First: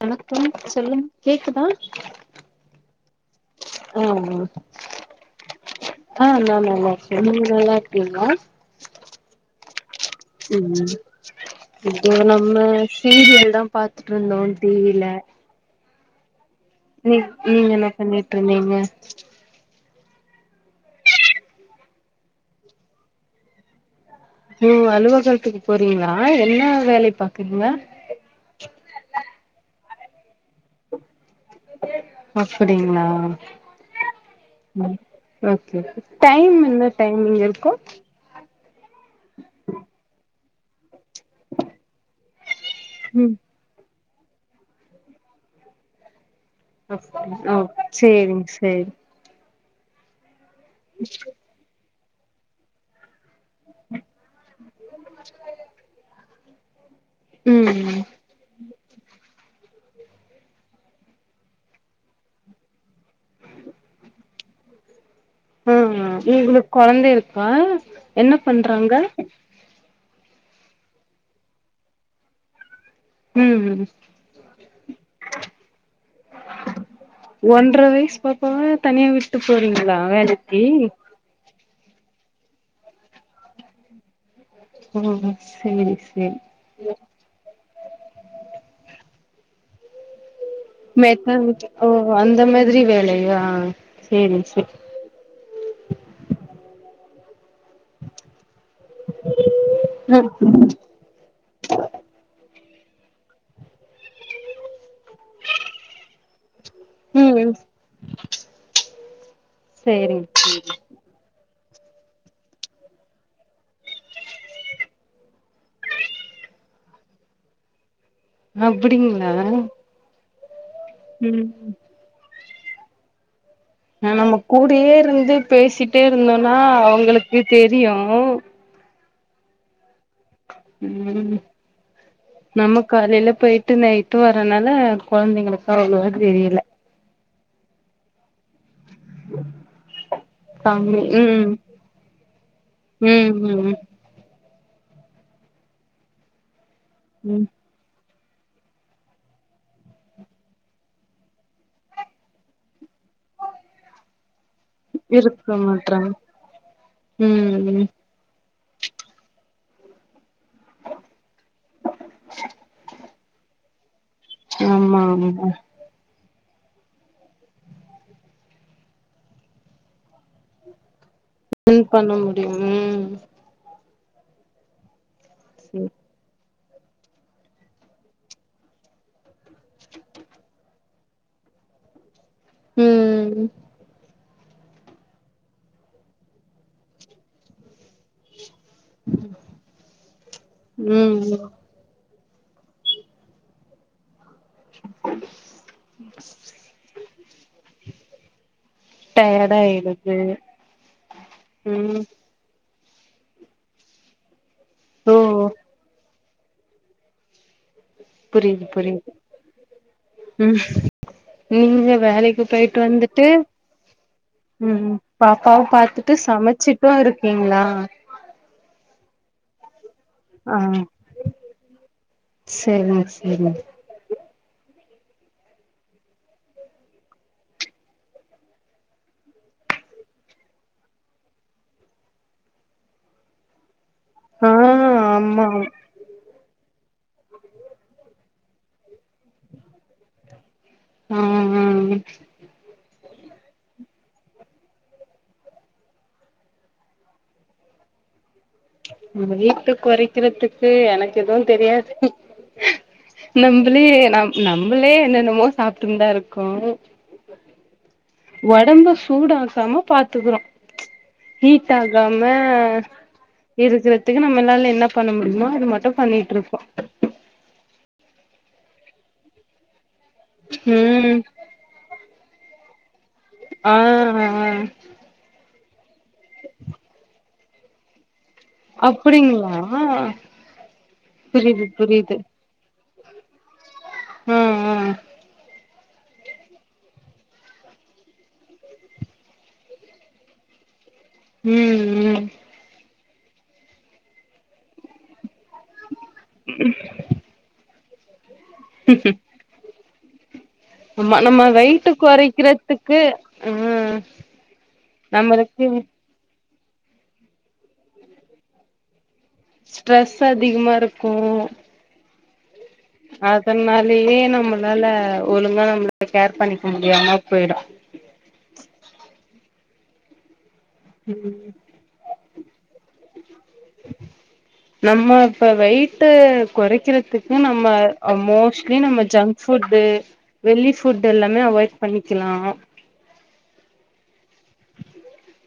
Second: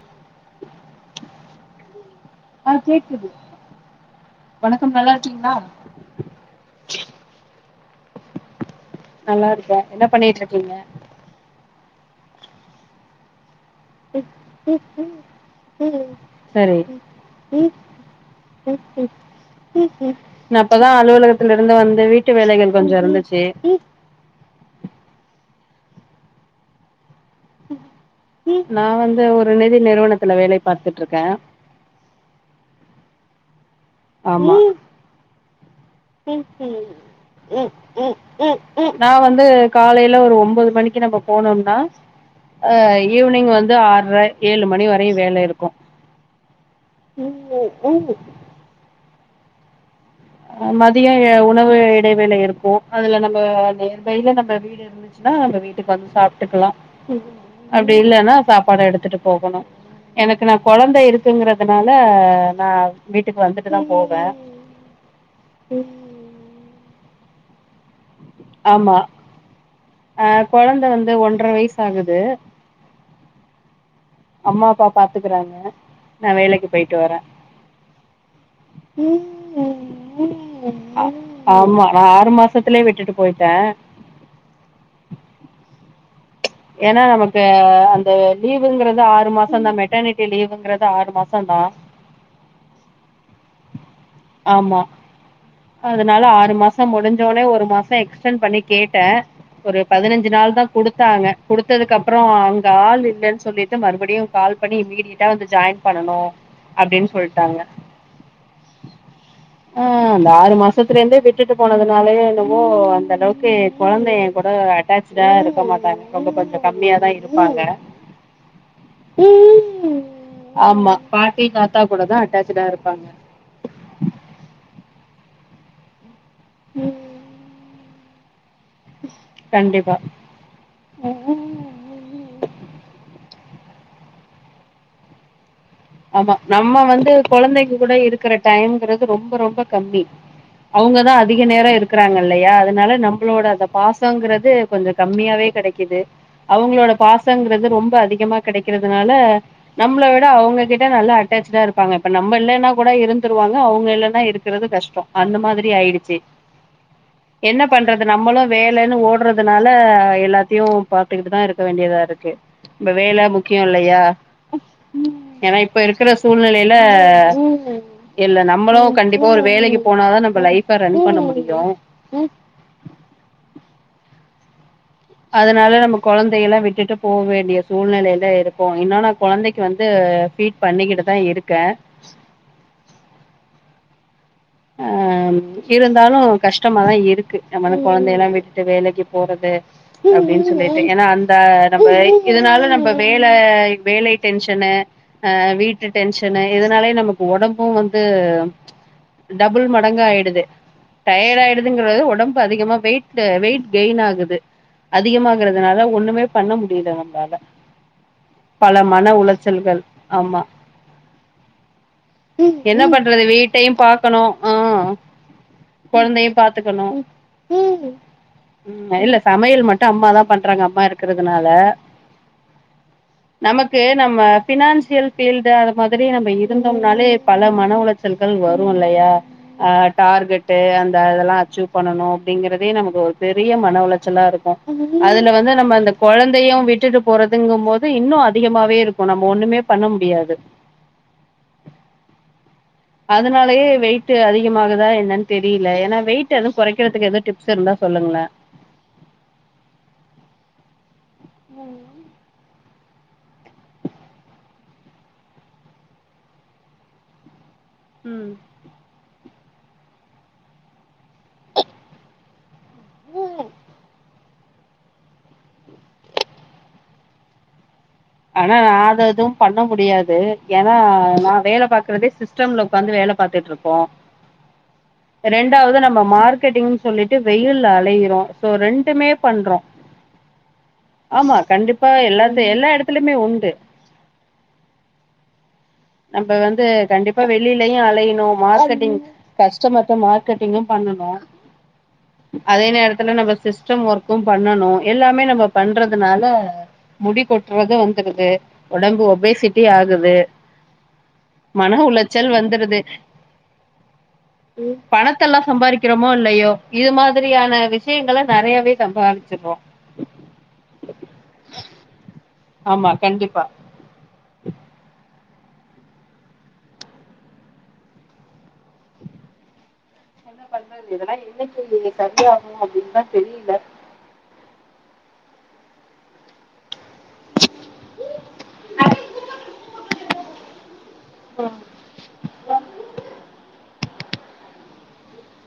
வணக்கம் சொல்லுங்க கேக்குதா ஆ கேக்குது ஆ ஆ ம் வணக்கம் நல்லா இருக்கீங்களா ஆ நா நல்லா இருக்கே நீங்க நல்லா இருக்கீங்ளா நல்லா இருக்கே என்ன பண்ணிட்டு இருக்கீங்க இப்போ நம்ம சீரியல் தா பாத்துட்டு இருந்தோம் டி வி ல சரி நீங்க என்ன பண்ணிட்டு இருந்தீங்க நா இப்பதா அலுவலகத்துல இருந்து வந்து வீட்டு வேலைகள் கொஞ்சோ இருந்துச்சு ம் அலுவகலத்துக்கு போறீங்ளா என்ன வேலை பாக்குறீங்க நா வந்து ஒரு நிதி நிறுவனத்துல வேலை பாத்துட்டு இருக்கே அப்படிங்ளா ஆமா டைம் என்ன டைமிங் இருக்கு நா வந்து காலைல ஒரு ஒன்பது மணிக்கு கி நம்ம போனோம்னா அ ம் ஈவ்னிங் வந்து ஆற்ர ஏழு மணி வரையு வேல இருக்கு ஓ சேரிங் சேரி அ மதியோ உணவு இடைவேளை இருக்கு அதுல நம்ம நியர்பைல நம்ம வீடு இருந்துச்சுன்னா நம்ம வீட்டுக்கு வந்து சாப்டுக்கலா அப்டி ம் இல்லன்னா சாப்பாடு எடுத்துட்டு போகணு எனக்கு நா கொழந்த இருக்குங்கறதுனால நா வீட்டுக்கு வந்துட்டுதா போவே ம் ம் உங்களுக்கு கொழந்த இருக்கா என்ன பண்றாங்க அ கொழந்த வந்து ஒன்ரை வயசு ஆகுது ம் ம் அம்மா அப்பா பாத்துக்குறாங்க நா வேலைக்கு போயிட்டு வரே ஒன்ரை வயசு பாப்பாவ தனியா விட்டுட்டு போறீங்ளா வேலைக்கி அ ஆமா நா ஆறு மாசத்துலயே விட்டுட்டு போயிட்டே ம் சேரி சேரி ஏன்னா நமக்கு அந்த லீவுங்கிறது ஆறு மாசம் தா மெட்டர்னிட்டி லீவுங்கிற மெட்டர்னிட்டி ஓ அந்த மாதிரி வேலையா சேரி சேரி ஆமா அதனால ஆறு மாசோ முடிஞ்சோனே ஒரு மாச எக்ஸ்டென் பண்ணி கேட்ட ஒரு ம் பதினஞ்சு நாள் தா கொடுத்த தாங்க குடுத்ததுக்கு அப்பறோ அங்க ஆள் இல்லன்னு சொல்லிட்டு மறுபடியு கால் பண்ணி இமீடியட்டா வந்து ஜாயின் பண்ணனு அப்டின்னு ம் சொல்ட்டாங்க ஆ சேரிங் ஆறு மாசத்துல இருந்தே விட்டுட்டு போனதுனாலே என்னவோ அந்த அளவுக்கு எ குழந்தை எ கூட அட்டாச் சார் இருக்க மாட்டாங்க ரொம்ப கொஞ்ச கம்மியாதா இருப்பாங்க அப்படிங்களா ஆமா பாட்டி தாத்தா கூட தா அட்டாச்சுடுடா இருப்பாங்க அ நம்ம கூடயே இருந்து பேசிட்டே இருந்தோனா அவுங்களுக்கு தெரியு கண்டிப்பா ம் நம்ம காலையில போயிட்டு நைட்டு வறனால குழந்தைங்களுக்கு ஆமா நம்ம வந்து குழந்தைங்க கூட இருக்கற டைம்ங்கிறது ரொம்ப ரொம்ப கம்மி கம்மி அவுங்கதா அதிக ம் நேரோ இருக்கறாங்க இல்லையா அதனால ம் நம்மளோட அந்த ம் பாச சோங்கறது கொஞ்சோ கம்மியாவே கடைக்குது அவுங்களோட ம் பாசங்கிறது ரொம்ப அதிகமா கெடைக்கிறதுனால நம்மள விட அவுங்க கிட் ட நல்லா அட்டாச்சுடா இருப்பாங்க இப்ப நம்ப இல்லனா கூட இருந்துருவாங்க அவுங்க இல்லன்னா இருக் கறது கஷ்டோ அந்த இருக்க மாதிரி மாட்றாங்க ஆயிடுச்சு என்ன ம் ம் பண்ற நம்மளு வேலன்னு ஓடுறதுனால எல்லாத் தியு பாத்துக்கிட்டு தா இருக்க வேண்டியதா இருக்கு இப்ப வேல முக்கியோ இல்லயா ஆமா ஆமா இப்ப இருக்கற சூழ்நிலையில இல்ல நம்மளு கண்டிப்பா ஒரு வேலைக்கு போனாதா நம்ப லைஃப ரன் பண்ண முடியு ரன் பண்ண முடியு ம் அதனால சரி நமக்கு கொழந்தையெல்லா விட்டுட்டு போ வேண்டிய சூழ்நலையில இருக்கோ இன்னு நா கொழந்தைக்கு வந்து ஃபீட் பண்ணிக்கிட்டு தா இருக்க ம் ம் ம் அ இருந்தாலு கஷ்டமாதா இருக் கு நம்மன கொழந்தையெல்லா விட்டுட்டு வேலைக்கு போறது அப்டின்னு சொல்லிட்டு ஏன்னா ம் அந்த நம்மை இதனால நம்ப வேல வேலை டென்ஷனு அ வீட்டு டென்ஷன்னு இதனாலேயே நமக்கு ஒடம்பு வந்து டபுள் மடங்கு ஆயிடுது டயர்டு ஆயிடுதுங்கறது ம் ஒடம் பு அதிகமா வெயிட்டு வெயிட் கெயின் ஆகுது ஓ அதிகமாகறதுனால ஒண்ணுமே பண்ண முடியல நம்மளால புரியுது பல மன புரியுது உளைச்சல்கள் ஆமா ம் நீங்க வேலைக்கு போயிட்டு என்ன பண்றது வந்துட்டு வீட்டையு பாக் கணு ஆ ம் பாப்பாவ பாத்துட்டு கொழந்தையு பாத்துக்கணு சமைச்சிட்டு இருக்கீங்களா ம் இல்ல சமையல் மட் டு அம்மா தா ஆ பண்றாங்க அம்மா இருக்கறதுனால செரிங்க செரிங்க நமக் கு நம்ம ஃபினான்சியல் ஃபீல்டு அது மாதிரி நம்ப இருந்தோம்னாலே பல மன உளைச்சல்கள் வரு வரு இல்லையா அ டார்கெட்டு அந்த அதெல்லா அச்சீவ் பண்ணணு‌ அப்படிங்கறதே நமக்கு ஒரு பெரிய மன உள ச்சல்லா ஆ இருக்கு அதுல ஆமா வந்து நம்ம அந்த குழந்தையு விட்டுட்டு போறதுங்கும் போது இன்னு அதிகமாவே இருக்கு நம்ம ஒண்ணுமே பண்ண முடியாது ஆ‌ ஆ ஆ அதனாலயே வெயிட் அதிகமாகுதா என்னன்னதெரில எனா வெயிட் எது கொறைக்கறதுக்கு எதா டிப்ஸ் இருந்தா சொல்லுங்ளே நம்ம வெயிட்ட கொறைக்கிறதுக்கு எனக்கு எதுவு தெரியாது நம்பளே நம் நம்பளே என்னென்னமோ சாப்ட்டுனுதா இருக்கோ ம் ஒடம்பு சூடாகாம பாத்துக்றோ ஹீட் ஆகாம இருக்குறதுக்கு நம்மனால என்ன பண்ண முடியுமோ அத மட்டு பண்ணிட்ருப்போ ஆனா நா அது எது பண்ண முடியாது எனா ம் நா வேல பாக்குறதே சிஸ்டம்ல உக்காந்து வேல ஆ பாத்துட்ருப்போ ஆ ரெண்டாவது நம்ப மார்க்கெட்டிங்னு சொல்லிட்டு வெயில்ல அலையிறோ சோ ரெண்டுமே அப்டிங்களா பண்றோ ஆமா புரியுது கண்டிப்பா எல்லாரு எல்லா இடத்துலயுமே உண்டு ம் ம் நம்ப வந்து கண்டிப்பா வெளிலயு அலைணு மார்க்கட்டிங் கஸ்டமர்ட்ட மார்க்கெட்டிங்கு பண்ணனு ம் ம் அதே நேரத்துல நம்ம சிஸ்டம் ஒர்க்கு பண்ணனு எல்லாமே நம்ப பண்றதுனால முடி கொட்டுறது வந்துருது ஒடம்பு ஒபேசிட் டி ஆகுது ஆமா நம்ம மன வெயிட்டு உளைச்சல் கொறைக்கிறதுக்கு ஆ ம் பணத்தெல்லா நம்மளுக்கு சம்பாரிக்குறப் மோ இல்லயோ இது மாதிரியான விஷயங்கல நறையாவே சம்பாரிச்சிருவோ ஸ்ட்ரெஸ் அதிகமா இருக்கு ஆமா கண்டிப்பா அதனாலயே நம்மளால ஒழுங்கா நம்மள கேர் பண்ணிக்க முடியாம போய்டு என்ன பண்றது இதெல்லா என்னிக்கி இங்க செரியாகு அப்டின்தா தெரில நம்ம இப்ப வெயிட்டு கொறைக்கிறதுக் நம்ம ஆ மோஸ்ட்லி நம்ம ஜங்க் ஃபுட்டு வெளி ஃபுட் எல்லாமே ம் அவாய்ட் பண்ணிக்கலா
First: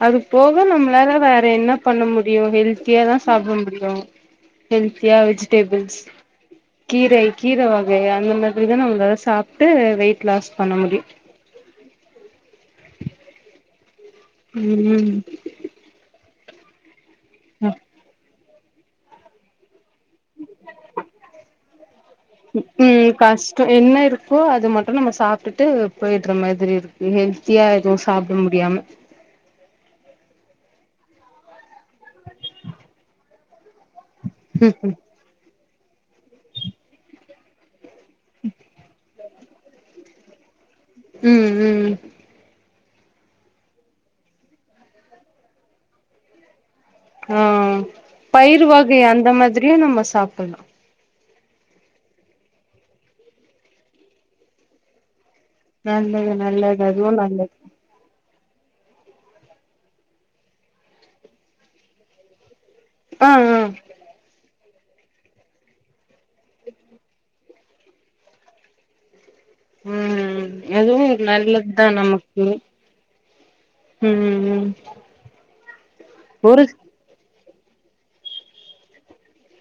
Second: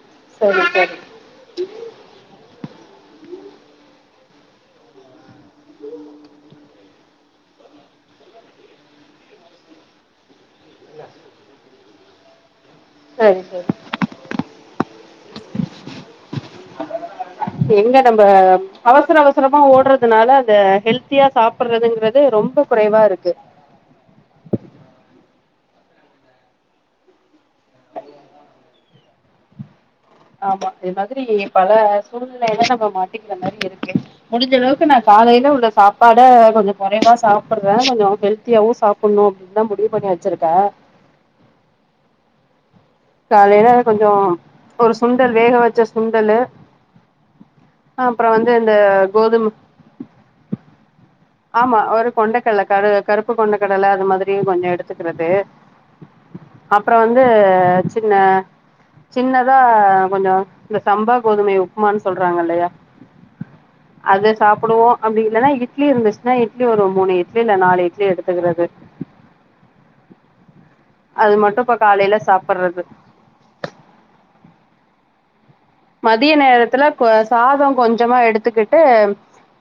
அது போக சரி சரி நம்மளால வேற என்ன பண்ண முடியும் ஹெல்த்தியா தான் சாப்பட முடியு ஹெல்த்தியா வெஜிடேபிள்ஸ் கீரை கீர வகை அந்த மாதிரிதா நம்ளால சாப்ட்டு வெயிட் லாஸ் பண்ண முடியு சரி சரி ம் ம் எங்க நம்ப அவசர அவசரமா ஓடுறத் அதனால அந்த ஹெல்த்தியா சாப்பட்றதுங்கறது ரொம்ப குறைவா இருக்கு சோ என்ன இருக்கோ அது மட்டு நம்ம சாப்ட்டுட்டு போய்ட்ற மாதிரி இருக்கு ஹெல்த்தியா எது சாப்ட முடியாம ஆமா இது மாதிரி பல சூழ்நிலைல நம்ம மாட்டிக்கிற மாரி இருக்கு முடிஞ்ச அளவுக்கு ம் நா காலைல உள்ள சாப்பாட கொஞ்சோ குறைவா சாப்பட்றே கொஞ்சோ ஹெல்த்தியாவு சாப் பண்ணு அப்டின்தா முடிவு பண்ணி வெச்சிருக்கே ம் ம் காலைல கொஞ்சோ ஒரு சுண்டல் வேக வெச்ச சுண்டலு ஆ அப்புறோ வந்து பயிரு இந்த வகை அந்த கோதும மாதிரியு நம்ம சாப்பல்லா ஆமா ஒரு கொண்டக்கடல கரு கருப்பு கொண்டக்கடல அது மாதிரியு கொஞ்சோ எடுத்துக்குறது நல்லது நல்லது அப்றோ அதுவு வந்து நல்லது சின்ன சின்னதா கொஞ்சோ இந்த சம்பா கோதுமை உப்புமான் சொல்றாங்கலையா ஆ ஆ அது சாப்புடுவோ அப்டி இல்லன்னா இட்லி இருந்துசுனா இட்லி ஒரு மூணு இட்லி இல்ல நாலு இட்லி எடுத்துக்குறது ம் அதுவு எனக்கு அது மட்டு இப்ப நல்லத்தா காலையில நமக்கு சாப்பிடுறது ம் ம் மதிய ஒரு நேரத்துல கொ சாதோ கொஞ்சமா எடுத்துக்கிட்டு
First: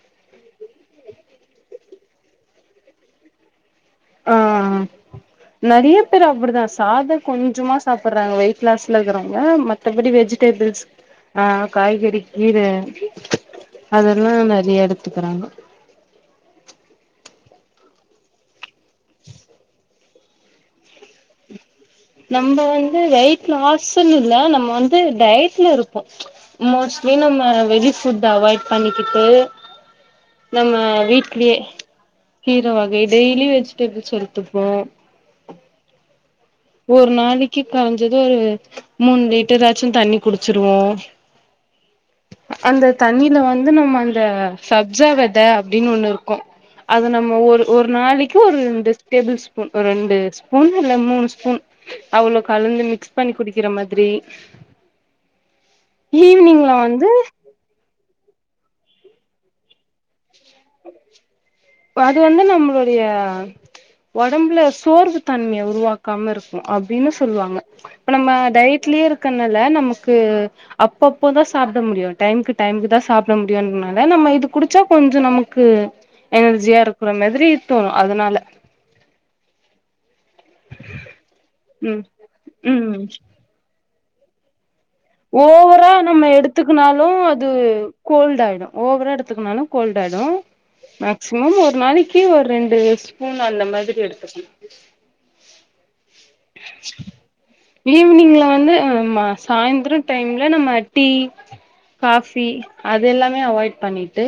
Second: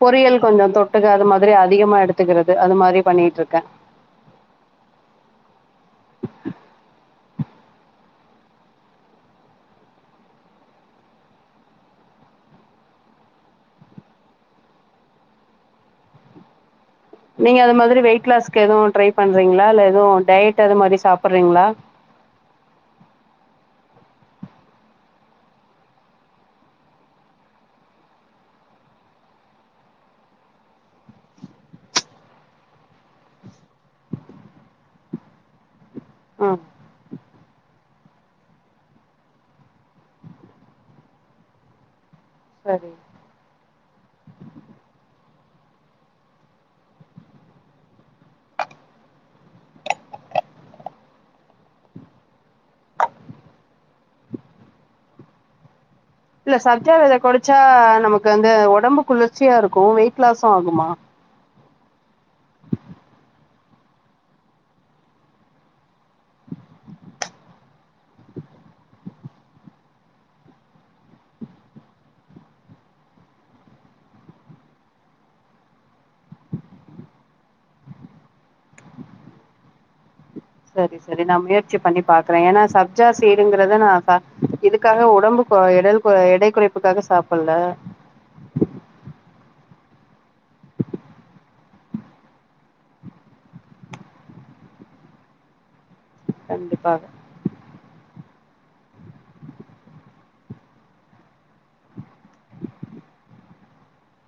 பொரியல் கொஞ்சோ தொட்டுக்க அது மாதிரி அதிகமா எடுத்துக்றது அது மாதிரி பண்ணிட்ருக்கே ஆ நறிய பேர் அப்டிதா சாதோ கொஞ்சோமா சாப்ட்றாங்க வெயிட் லாஸ்ல இருக்றவங்க மத்தபடி வெஜிடே பிள்ஸ் ஆ காய்கறி கீர அதெல்லா நெ றைய எடுத்துக் றாங்க நீங்க அத மாரி வெயிட் லாஸ்க்கு எதுவும் ட்ரை பண்றீங்களா இல்ல எதுவும் டயட் அது மாதிரி சாப்ட்றீங்களா நம்ப வந்து வெயிட் லாஸ்ன்னு இல்ல நம்ம வந்து டயட்லருப்போ மோஸ்ட்லி நம்ம வெஜி ஃபுட் அவாய்ட் பண்ணிகிட்டு நம்ம வீட்லயே கீர வகை டெய்லியு வெஜிடெபிள்ஸ் எடுத்துப்போ அ ஒரோரு நாளக்கி கொரஞ்சது மூணு லிட்டராச்சு தண்ணி குடிச்சிர்வோ சரி அந்த தண்ணில வந்து நம்ம அந்த சப்ஜா வெத அப்டின்னு ஒண்ணு ருக்கும் அது நம்ம ஒரு ஒரு நாளக்கீ ஒரு ரெண்டு டேபுள் ஸ்பூன் ரெண்டு ஸ்பூன் இல்ல மூணு ஸ் பூன் அவ்ளோ கலந்து மிக்ஸ் பண்ணி குடிக்கிற மாதிரி இல்ல ஈவினிங்ல சப்ஜா வெத வந்து கொடிச்சா நமக்கு அந்த உடம்பு குளிர்ச்சியாருக்கு வெயிட் லாஸும் ஆகுமா அது வந்து நம்மளுடைய ஒடம்புல சோர்வு தன்மய உருவாக்காம ருக்கு அப்டின்னு சொல்வாங்க இப்ப நம்ம டயட்லயே இருக்கனால நமக்கு அப்பப்போதா சாப்ட முடியு டைம்கு டைம்கு தா சாப்ட முடியுனால நம்ம இத குடிச்சா கொஞ்சோ நமக் கு எனர்ஜியா இருக்ற மாதிரி தோணு அதனால சரி சரி நா முயற்சி பண்ணி ம் பாக்குறே ஏன்னா ம் சப்ஜா சீடுங்றது நா இதுக்காக உடம்பு கொறை ஓவரா எடல் கொறை நம்ம எடை குறைப்புக்காக எடுத்துக்குனாலு அது சாப்பிட்ல கோல்ட் ஆயிடு ஓவரா எடுத்துக்குனாலு கோல்ட் ஆயிடும் மேக்சிமம் ஒரு நாளக்கீ ஒரு ரெண்டு ஸ்பூன் அந்த மாரி எடுத்துக்கணு கண்டிப்பாக ஈவி்னிங்ல வந்து அ ம சாய்ந்ரோ டைம்ல நம்ம டீ காஃபி அது எல்லாமே அவாய்ட் பண்ணிட்டு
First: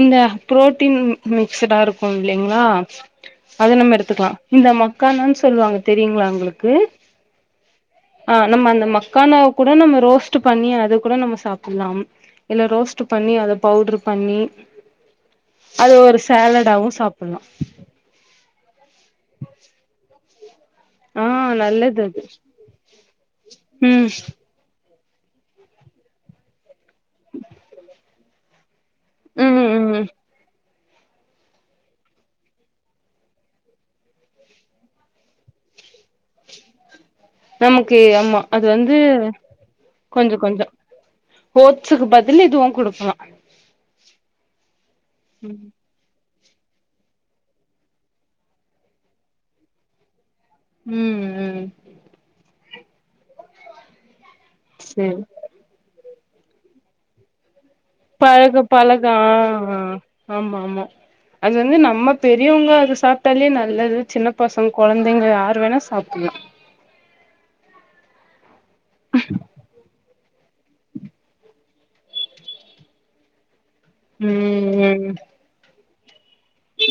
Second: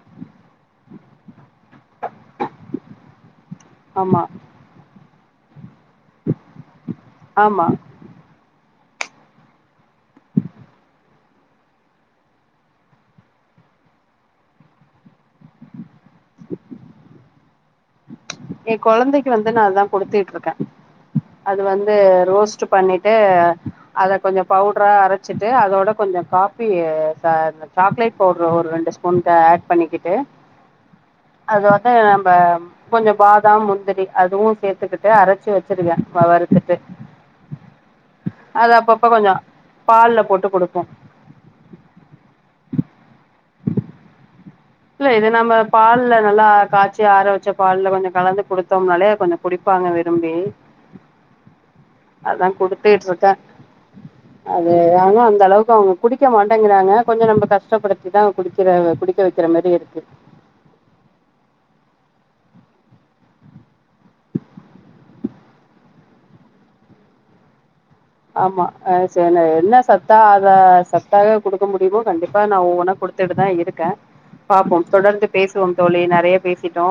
இந்த ப்ரோட்டீன் மிக்ஸ்ஸுடா இருக்கு இல்லைங்ளா அது நம்ம ஆமா எடுத்துக்லா இந்த மக்கானானு சொல்வாங்க தெரியுங்ளா உங்களுக்கு ஆமா ஆ நம்ம அந்த மக்கானாவ கூட நம்ம ரோஸ்ட் பண்ணி அது கூட நம்ம சாப்ட்லாம் இல்ல ரோஸ்ட் பண்ணி அத பவுட்ரு பண்ணி அது ஒரு சேலடாவு சாப்ட்லா ஏ கொழந்தைக்கு வந்து நா அதா கொடுத்துட்டு ருக்கே ஆ அது வந்து நல்லது அது ரோஸ்ட் பண்ணிட்டு ம் அத கொஞ்சோ பவ்ட்ரா அரச்சிட்டு அதோட கொஞ்சோ காபி சா சாக்லேட் பவ்ட்ர் ஒரு ரெண்டு ஸ்பூன் ஒன்கா ஆட் ம் ம் பண்ணிக்கிட்டு அத வந்து நம்ப கொஞ்சோ பாதாம் முந்திரி அதுவு சேத்துக்கிட்டு அரச்சி வச்சுருவே வ வறுத்துட்டு நமக்கு ஆமா அது வந்து அப்பப்ப கொஞ்சோ பால்ல கொஞ்சோ போட்டு கொஞ்சோ குடுப்போ ஓட்ஸுக்கு பதில் இதுவு குடுக்கலா இல்ல இது நம்ம பால்ல நல்லா காச் சி ஆற வெச்ச பால்ல கொஞ்சோ கலந்து குடுத்தோம்னாலே கொஞ்சோ குடிப்பாங்க விரும்பி ம் ம் அதா குடுத்துட்டு இருக்கே. அது சேரி அவனு அந்த அளவுக்கு அவ குடிக்க மாட்டேங்குறாங்க கொஞ்ச நம்ம கஷ்டப்படு பழக பழக ஆ ஆ ஆமா ஆமா அது வந்து நம்ம பெரியவங்க அது சாப்ட்டாலே நல்லது சின்ன பசங்க கொழந்தைங்க யார் வேணா சாப்புலா ஆமா ஆ செனா என்ன சாப் டா அத சத்தாவே குடுக்க முடியுமு கண்டிப்பா நா ஒவ்வொன்னா குடுத்துட்டு தா இருக் கே பாப்போ ம் ம் தொடர்ந்து பேசுவோம் தோழி நெறைய பேசிட்டோ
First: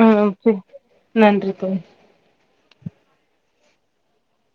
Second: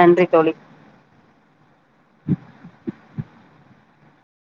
ஆ நன்றி தோழி செ நன்றி தோழி